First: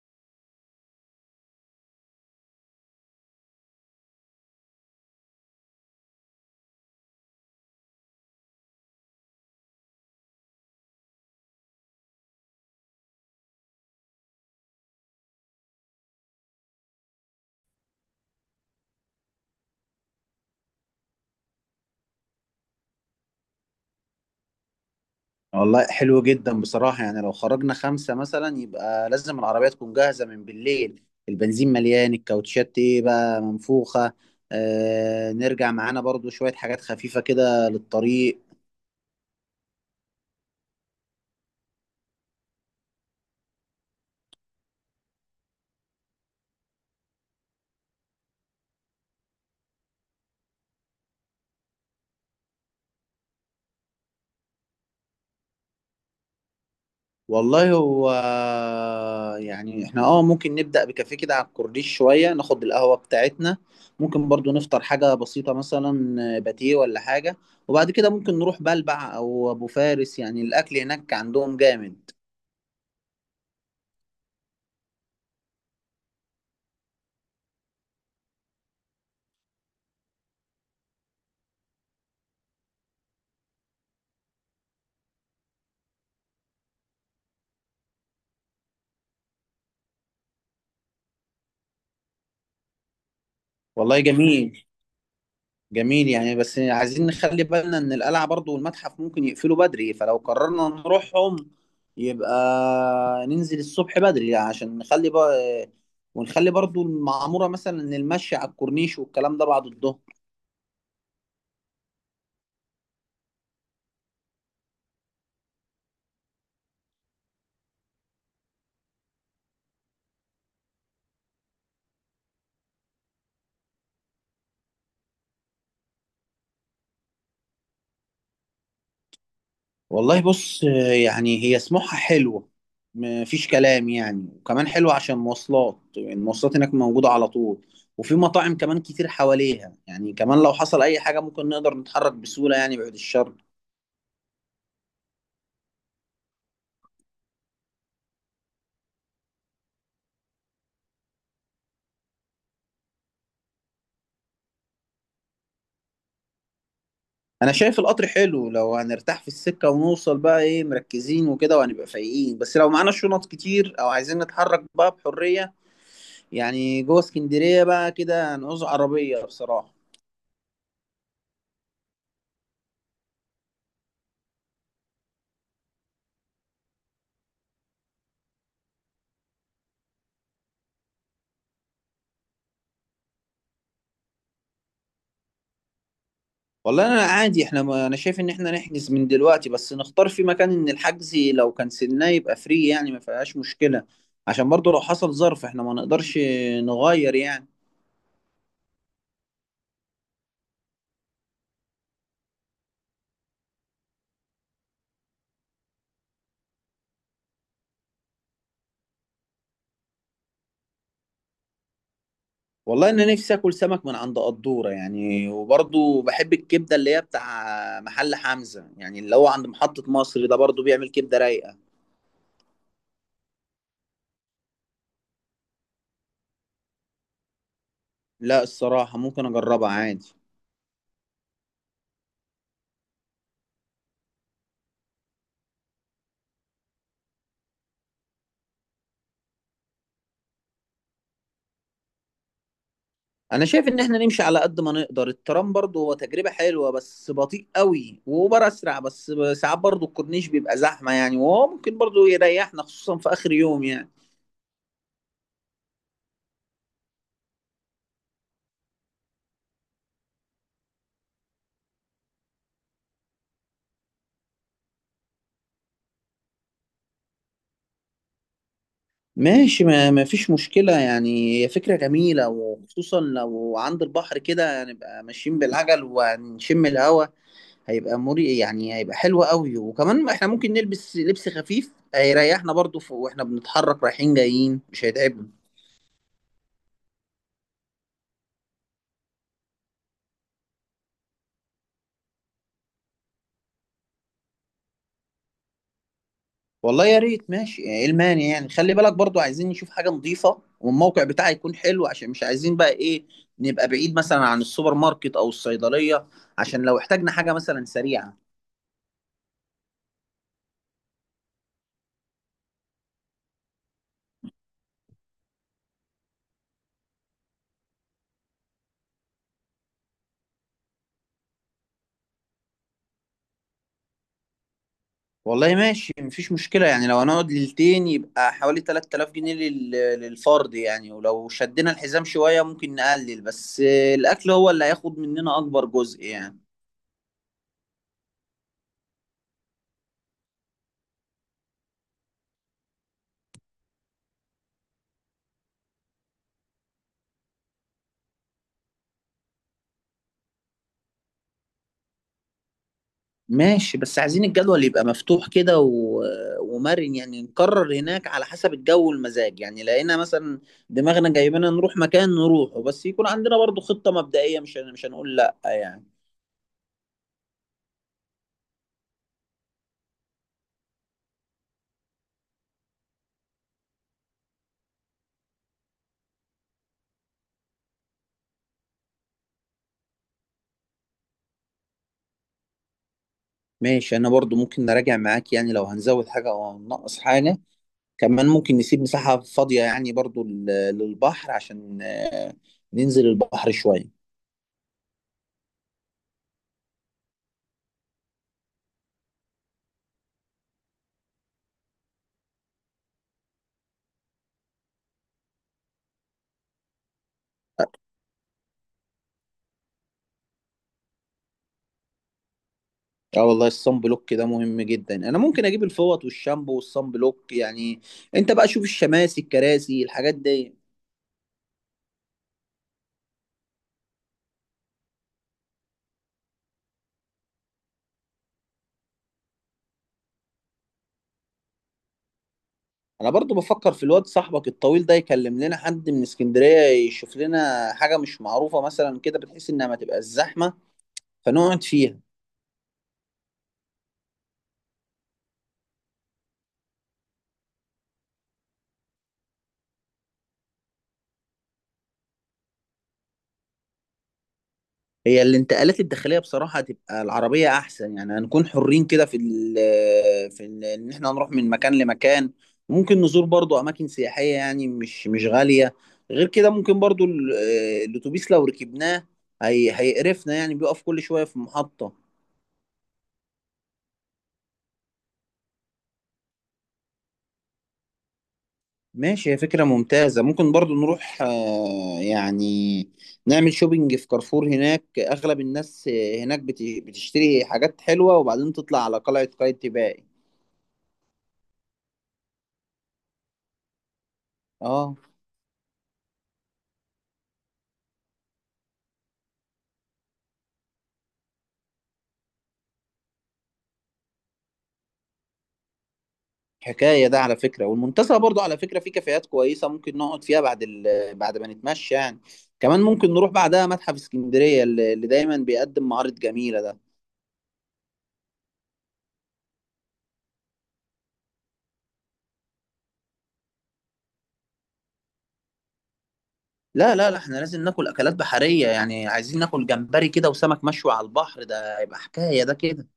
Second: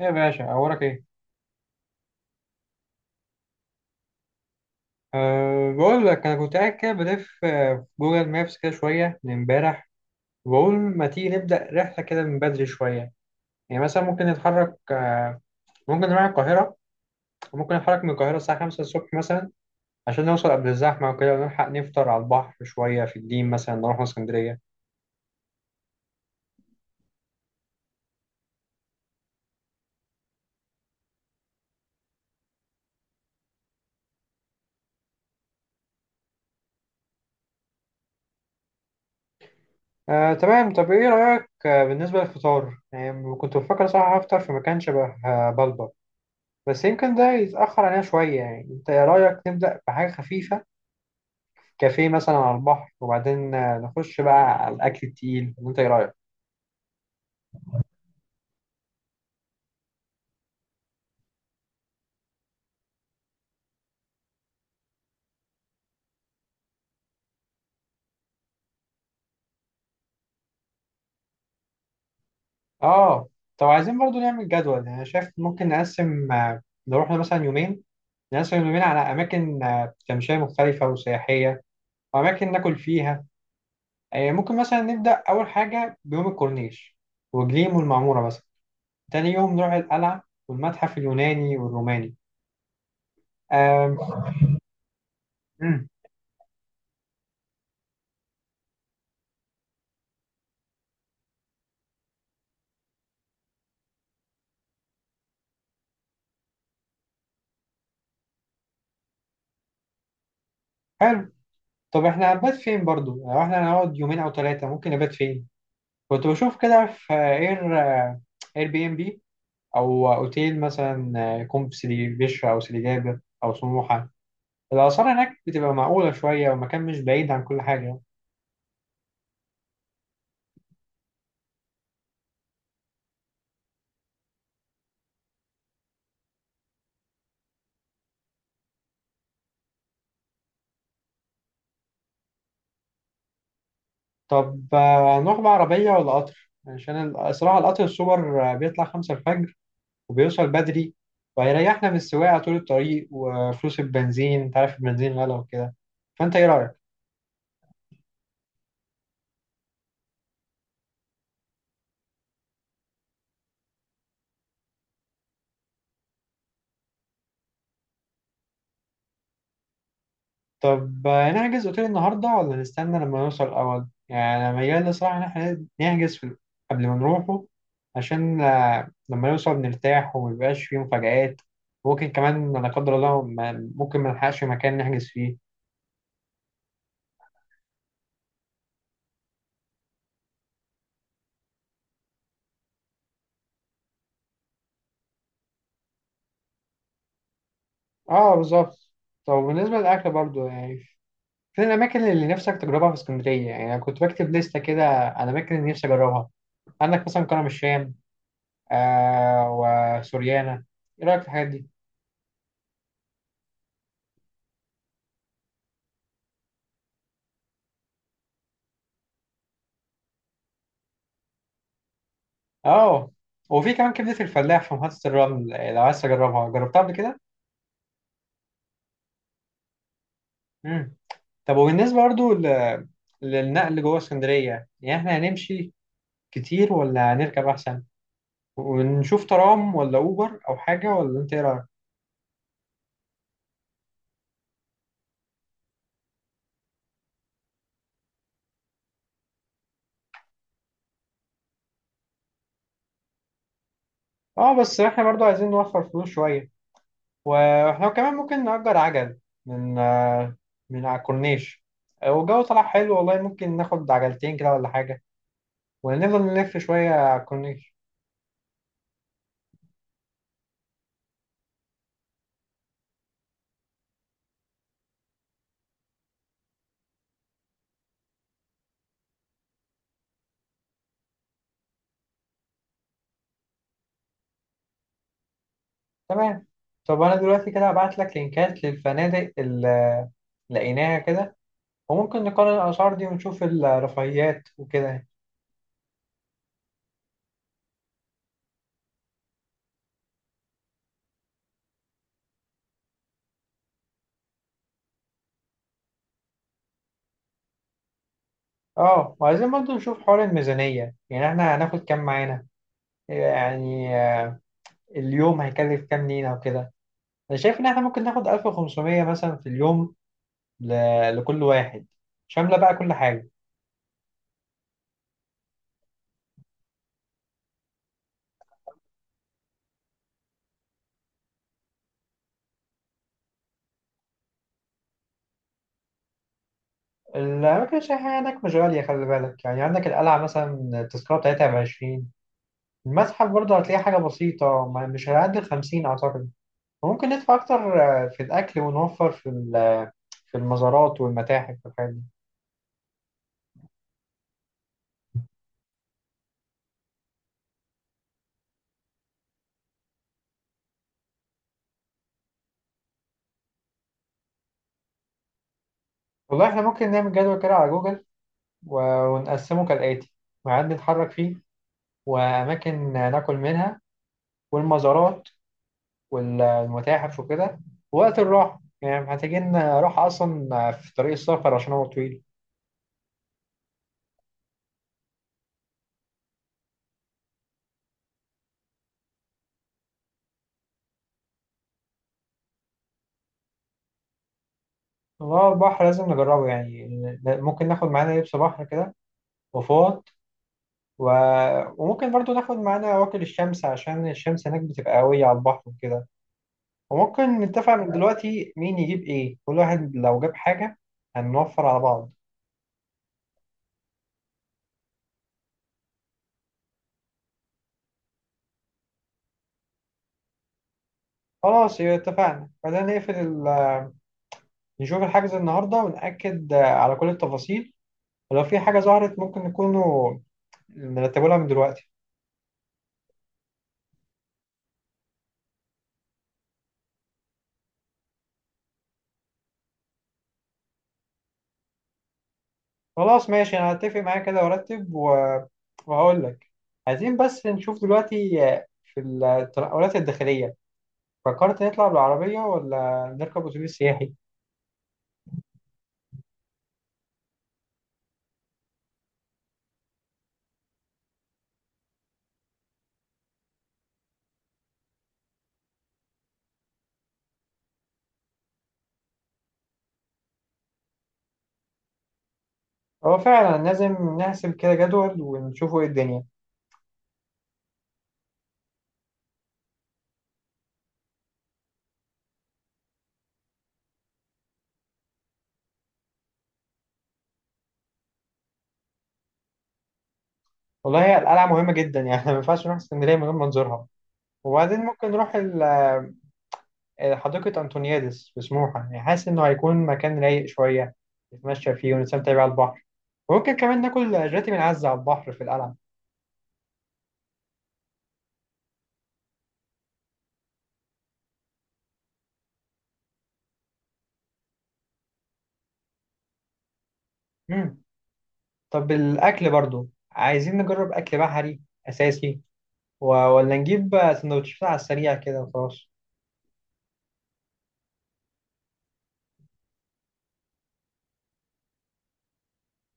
يا باشا أخبارك إيه؟ أه بقول لك أنا كنت قاعد كده بلف في جوجل مابس كده شوية من إمبارح، وبقول ما تيجي نبدأ رحلة كده من بدري شوية. يعني مثلا ممكن نتحرك ممكن نروح القاهرة، وممكن نتحرك من القاهرة الساعة 5 الصبح مثلا عشان نوصل قبل الزحمة وكده، ونلحق نفطر على البحر شوية في الدين مثلا نروح اسكندرية. والله حلو جدا بصراحة، يعني لو خرجنا خمسة مثلا يبقى لازم العربية تكون جاهزة من بالليل. البنزين مليان، الكاوتشات ايه بقى منفوخة. آه، نرجع معانا برضو شوية حاجات خفيفة كده للطريق. أه تمام، طب إيه رأيك بالنسبة للفطار؟ يعني كنت بفكر صراحة أفطر في مكان شبه بلبر، بس يمكن ده يتأخر علينا شوية، يعني أنت إيه رأيك نبدأ بحاجة خفيفة؟ كافيه مثلا على البحر وبعدين نخش بقى على الاكل التقيل، وانت ايه رايك؟ والله هو، يعني احنا ممكن نبدأ بكافيه كده على الكورنيش، شوية ناخد القهوة بتاعتنا. ممكن برضو نفطر حاجة بسيطة مثلا، باتيه ولا حاجة. وبعد كده ممكن نروح بلبع أو أبو فارس، يعني الأكل هناك عندهم جامد. اه، طب عايزين برضو نعمل جدول، يعني انا شايف ممكن نقسم، نروح مثلا يومين، نقسم اليومين على اماكن تمشيه مختلفه وسياحيه، واماكن ناكل فيها. ممكن مثلا نبدا اول حاجه بيوم الكورنيش وجليم والمعموره مثلا، تاني يوم نروح القلعه والمتحف اليوناني والروماني. آم، والله جميل. مم، جميل يعني، بس عايزين نخلي بالنا ان القلعة برضو والمتحف ممكن يقفلوا بدري، فلو قررنا نروحهم يبقى ننزل الصبح بدري عشان نخلي بقى. ونخلي برضو المعمورة مثلا، ان المشي على الكورنيش والكلام ده بعد الظهر. حلو. طب احنا هنبات فين برضو؟ يعني لو احنا هنقعد يومين او ثلاثه ممكن نبات فين؟ كنت بشوف كده في اير، اير بي ام بي، او اوتيل مثلا، يكون في سيدي بشر او سيدي جابر او سموحه، الاسعار هناك بتبقى معقوله شويه والمكان مش بعيد عن كل حاجه. والله بص، يعني هي سموحة حلوة، مفيش كلام، يعني وكمان حلوة عشان مواصلات، يعني المواصلات هناك موجودة على طول. وفي مطاعم كمان كتير حواليها، يعني كمان لو حصل اي حاجة ممكن نقدر نتحرك بسهولة، يعني بعد الشر. طب نروح بعربيه ولا قطر؟ عشان الصراحه القطر السوبر بيطلع خمسة الفجر وبيوصل بدري، وهيريحنا من السواقه طول الطريق وفلوس البنزين، انت عارف البنزين غلا وكده، فانت ايه رايك؟ انا شايف القطر حلو لو هنرتاح في السكة ونوصل بقى ايه مركزين وكده، وهنبقى فايقين، بس لو معانا شنط كتير او عايزين نتحرك بقى بحرية، يعني جوه اسكندرية بقى كده هنعوز عربية بصراحة. طب نحجز اوتيل النهارده ولا نستنى لما نوصل الاول؟ يعني انا ميال الصراحه ان احنا نحجز في قبل ما نروحه، عشان لما نوصل نرتاح وميبقاش فيه مفاجآت، ممكن كمان لا قدر الله ممكن ما نلحقش مكان نحجز فيه. والله انا عادي، احنا ما، انا شايف ان احنا نحجز من دلوقتي، بس نختار في مكان ان الحجز لو كنسلناه يبقى فري، يعني ما فيهاش مشكلة، عشان برضو لو حصل ظرف احنا ما نقدرش نغير يعني. اه بالظبط. طب بالنسبه للاكل برضو، يعني فين الاماكن اللي نفسك تجربها في اسكندريه؟ يعني انا كنت بكتب لسته كده على الاماكن اللي نفسي اجربها، عندك مثلا كرم الشام، آه، وسوريانا، ايه رايك في الحاجات دي؟ والله انا نفسي اكل سمك من عند قدوره، يعني وبرضو بحب الكبده اللي هي بتاع محل حمزه، يعني اللي هو عند محطه مصر ده برضو بيعمل كبده رايقه. اه، وفي كمان كبدة الفلاح في محطة الرمل، لو عايز تجربها، جربتها قبل كده؟ لا، الصراحه ممكن اجربها عادي. مم. طب وبالنسبة برضو للنقل جوه اسكندرية، يعني احنا هنمشي كتير ولا هنركب أحسن؟ ونشوف ترام ولا أوبر أو حاجة، ولا أنت إيه رأيك؟ انا شايف ان احنا نمشي على قد ما نقدر، الترام برضو هو تجربه حلوه بس بطيء قوي، واوبر اسرع، بس ساعات برضو الكورنيش بيبقى زحمه، يعني وهو ممكن برضو يريحنا خصوصا في اخر يوم يعني. اه، بس احنا برضو عايزين نوفر فلوس شوية، واحنا كمان ممكن نأجر عجل من من على الكورنيش، والجو طلع حلو والله، ممكن ناخد عجلتين كده ولا حاجة ونفضل نلف شوية على الكورنيش. ماشي، ما فيش مشكلة، يعني هي فكرة جميلة وخصوصا لو عند البحر كده، هنبقى ماشيين بالعجل وهنشم الهوا، هيبقى مري، يعني هيبقى حلو قوي. وكمان احنا ممكن نلبس لبس خفيف هيريحنا برضو، واحنا بنتحرك رايحين جايين مش هيتعبنا. تمام. طب انا دلوقتي كده هبعت لك لينكات للفنادق اللي لقيناها كده، وممكن نقارن الاسعار دي ونشوف الرفاهيات وكده. والله يا ريت، ماشي ايه المانع، يعني خلي بالك برضو عايزين نشوف حاجة نظيفة والموقع بتاعي يكون حلو، عشان مش عايزين بقى ايه، نبقى بعيد مثلا عن السوبر ماركت او الصيدلية، عشان لو احتاجنا حاجة مثلا سريعة. اه، وعايزين برضه نشوف حوار الميزانية، يعني احنا هناخد كام معانا؟ يعني اليوم هيكلف كام لينا وكده؟ انا شايف ان احنا ممكن ناخد 1500 مثلا في اليوم، ل... لكل واحد، شاملة بقى كل حاجة. والله ماشي، مفيش مشكلة، يعني لو هنقعد ليلتين يبقى حوالي 3000 جنيه للفرد، يعني ولو شدينا الحزام شوية ممكن نقلل، بس الأكل هو اللي هياخد مننا أكبر جزء يعني. الأماكن السياحية هناك مش غالية، خلي بالك يعني، عندك القلعة مثلا التذكرة بتاعتها بـ20، المتحف برضه هتلاقي حاجة بسيطة مش هيعدي الـ50 أعتقد. ممكن ندفع أكتر في الأكل ونوفر في في المزارات والمتاحف والحاجات دي. ماشي، بس عايزين الجدول يبقى مفتوح كده ومرن، يعني نقرر هناك على حسب الجو والمزاج، يعني لقينا مثلا دماغنا جايبنا نروح مكان نروحه، بس يكون عندنا برضو خطة مبدئية، مش هنقول لأ يعني. والله إحنا ممكن نعمل جدول كده على جوجل ونقسمه كالآتي: ميعاد نتحرك فيه، وأماكن ناكل منها، والمزارات والمتاحف وكده، ووقت الراحة، يعني محتاجين راحة أصلا في طريق السفر عشان هو طويل. ماشي، أنا برضو ممكن نراجع معاك، يعني لو هنزود حاجة أو هننقص حاجة. كمان ممكن نسيب مساحة فاضية يعني، برضو للبحر، عشان ننزل البحر شوية. والله البحر لازم نجربه يعني، ممكن ناخد معانا لبس بحر كده وفوط و... وممكن برضو ناخد معانا واكل الشمس، عشان الشمس هناك بتبقى قوية على البحر وكده. وممكن نتفق من دلوقتي مين يجيب ايه، كل واحد لو جاب حاجة هنوفر على بعض. اه والله الصن بلوك ده مهم جدا، انا ممكن اجيب الفوط والشامبو والصن بلوك يعني. انت بقى شوف الشماسي، الكراسي، الحاجات دي. خلاص يبقى اتفقنا، خلينا نقفل ال... نشوف الحجز النهاردة ونأكد على كل التفاصيل، ولو في حاجة ظهرت ممكن نكونوا نرتبوا لها من دلوقتي. انا برضو بفكر في الواد صاحبك الطويل ده يكلم لنا حد من اسكندرية، يشوف لنا حاجة مش معروفة مثلا كده بتحس انها ما تبقى الزحمة فنقعد فيها. خلاص ماشي، انا هتفق معايا كده وارتب و... وهقول لك. عايزين بس نشوف دلوقتي في التنقلات الداخلية، فكرت نطلع بالعربية ولا نركب أتوبيس سياحي؟ هي الانتقالات الداخليه بصراحه هتبقى العربيه احسن، يعني هنكون حرين كده في ال في ال ان احنا نروح من مكان لمكان. ممكن نزور برضو اماكن سياحيه، يعني مش غاليه. غير كده ممكن برضو الاتوبيس لو ركبناه هيقرفنا، يعني بيقف كل شويه في محطه. هو فعلا لازم نحسب كده جدول ونشوفوا إيه الدنيا. ماشي، هي فكره ممتازه، ممكن برضو نروح، يعني نعمل شوبينج في كارفور، هناك اغلب الناس، هناك بتشتري حاجات حلوه، وبعدين تطلع على قلعه قايتباي. والله هي القلعة مهمة جدا يعني ما ينفعش نروح اسكندرية من غير ما نزورها، وبعدين اه ممكن نروح حديقة أنطونيادس في سموحة، يعني حاسس إنه هيكون مكان رايق شوية نتمشى فيه ونستمتع بيه على البحر، وممكن كمان ناكل جاتي من عزة على البحر في القلعة. حكاية ده على فكرة، والمنتزه برضو على فكرة في كافيهات كويسة ممكن نقعد فيها بعد بعد ما نتمشى يعني. كمان ممكن نروح بعدها متحف اسكندرية اللي دايما بيقدم معارض جميلة ده. مم. طب الأكل برضو عايزين نجرب أكل بحري أساسي و- ولا نجيب سندوتشات على السريع كده وخلاص؟ لا لا لا، احنا لازم ناكل أكلات بحرية، يعني عايزين ناكل جمبري كده وسمك مشوي على البحر، ده هيبقى حكاية ده كده.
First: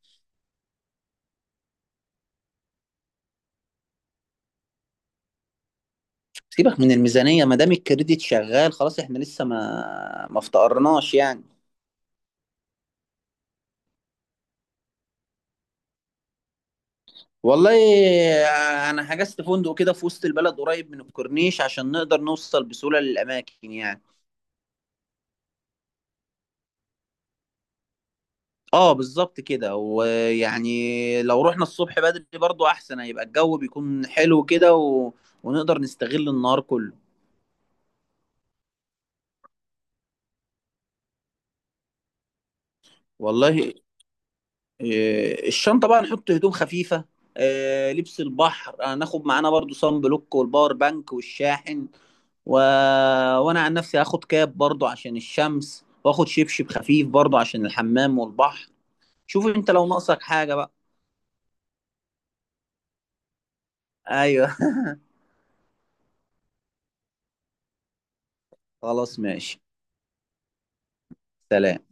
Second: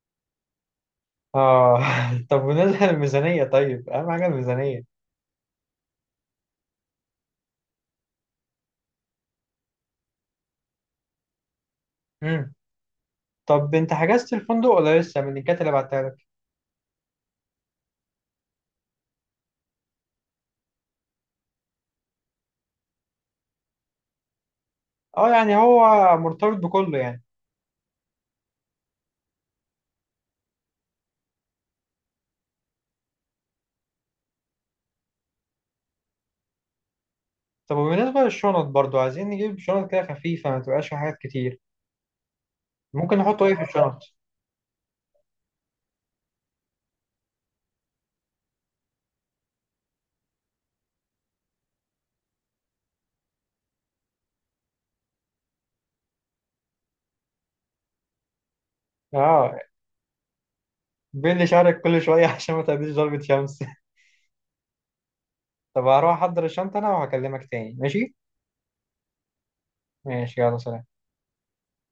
اه طب بالنسبة للميزانية، طيب أهم حاجة الميزانية. سيبك من الميزانية، ما دام الكريديت شغال خلاص، احنا لسه ما افتقرناش يعني. مم. طب أنت حجزت الفندق ولا لسه من الكات اللي بعتها لك؟ والله أنا حجزت فندق كده في وسط البلد قريب من الكورنيش عشان نقدر نوصل بسهولة للأماكن يعني. أه يعني هو مرتبط بكله يعني. اه بالظبط كده، ويعني لو رحنا الصبح بدري برضو احسن، هيبقى الجو بيكون حلو كده ونقدر نستغل النهار كله. طب وبالنسبة للشنط برضو، عايزين نجيب شنط كده خفيفة ما تبقاش فيها حاجات كتير، ممكن نحط إيه في والله الشنط؟ إيه، الشنطة بقى نحط هدوم خفيفة. إيه، لبس البحر هناخد معانا برضو صن بلوك والباور بانك والشاحن و... وانا عن نفسي هاخد كاب برضو عشان الشمس، واخد شبشب خفيف برضو عشان الحمام والبحر. شوف أه انت لو ناقصك حاجة بقى. بين شعرك كل شوية عشان ما تقابليش ضربة شمس. ايوه طب هروح أحضر الشنطة أنا وهكلمك تاني، ماشي؟ خلاص ماشي، ماشي يلا سلام. سلام.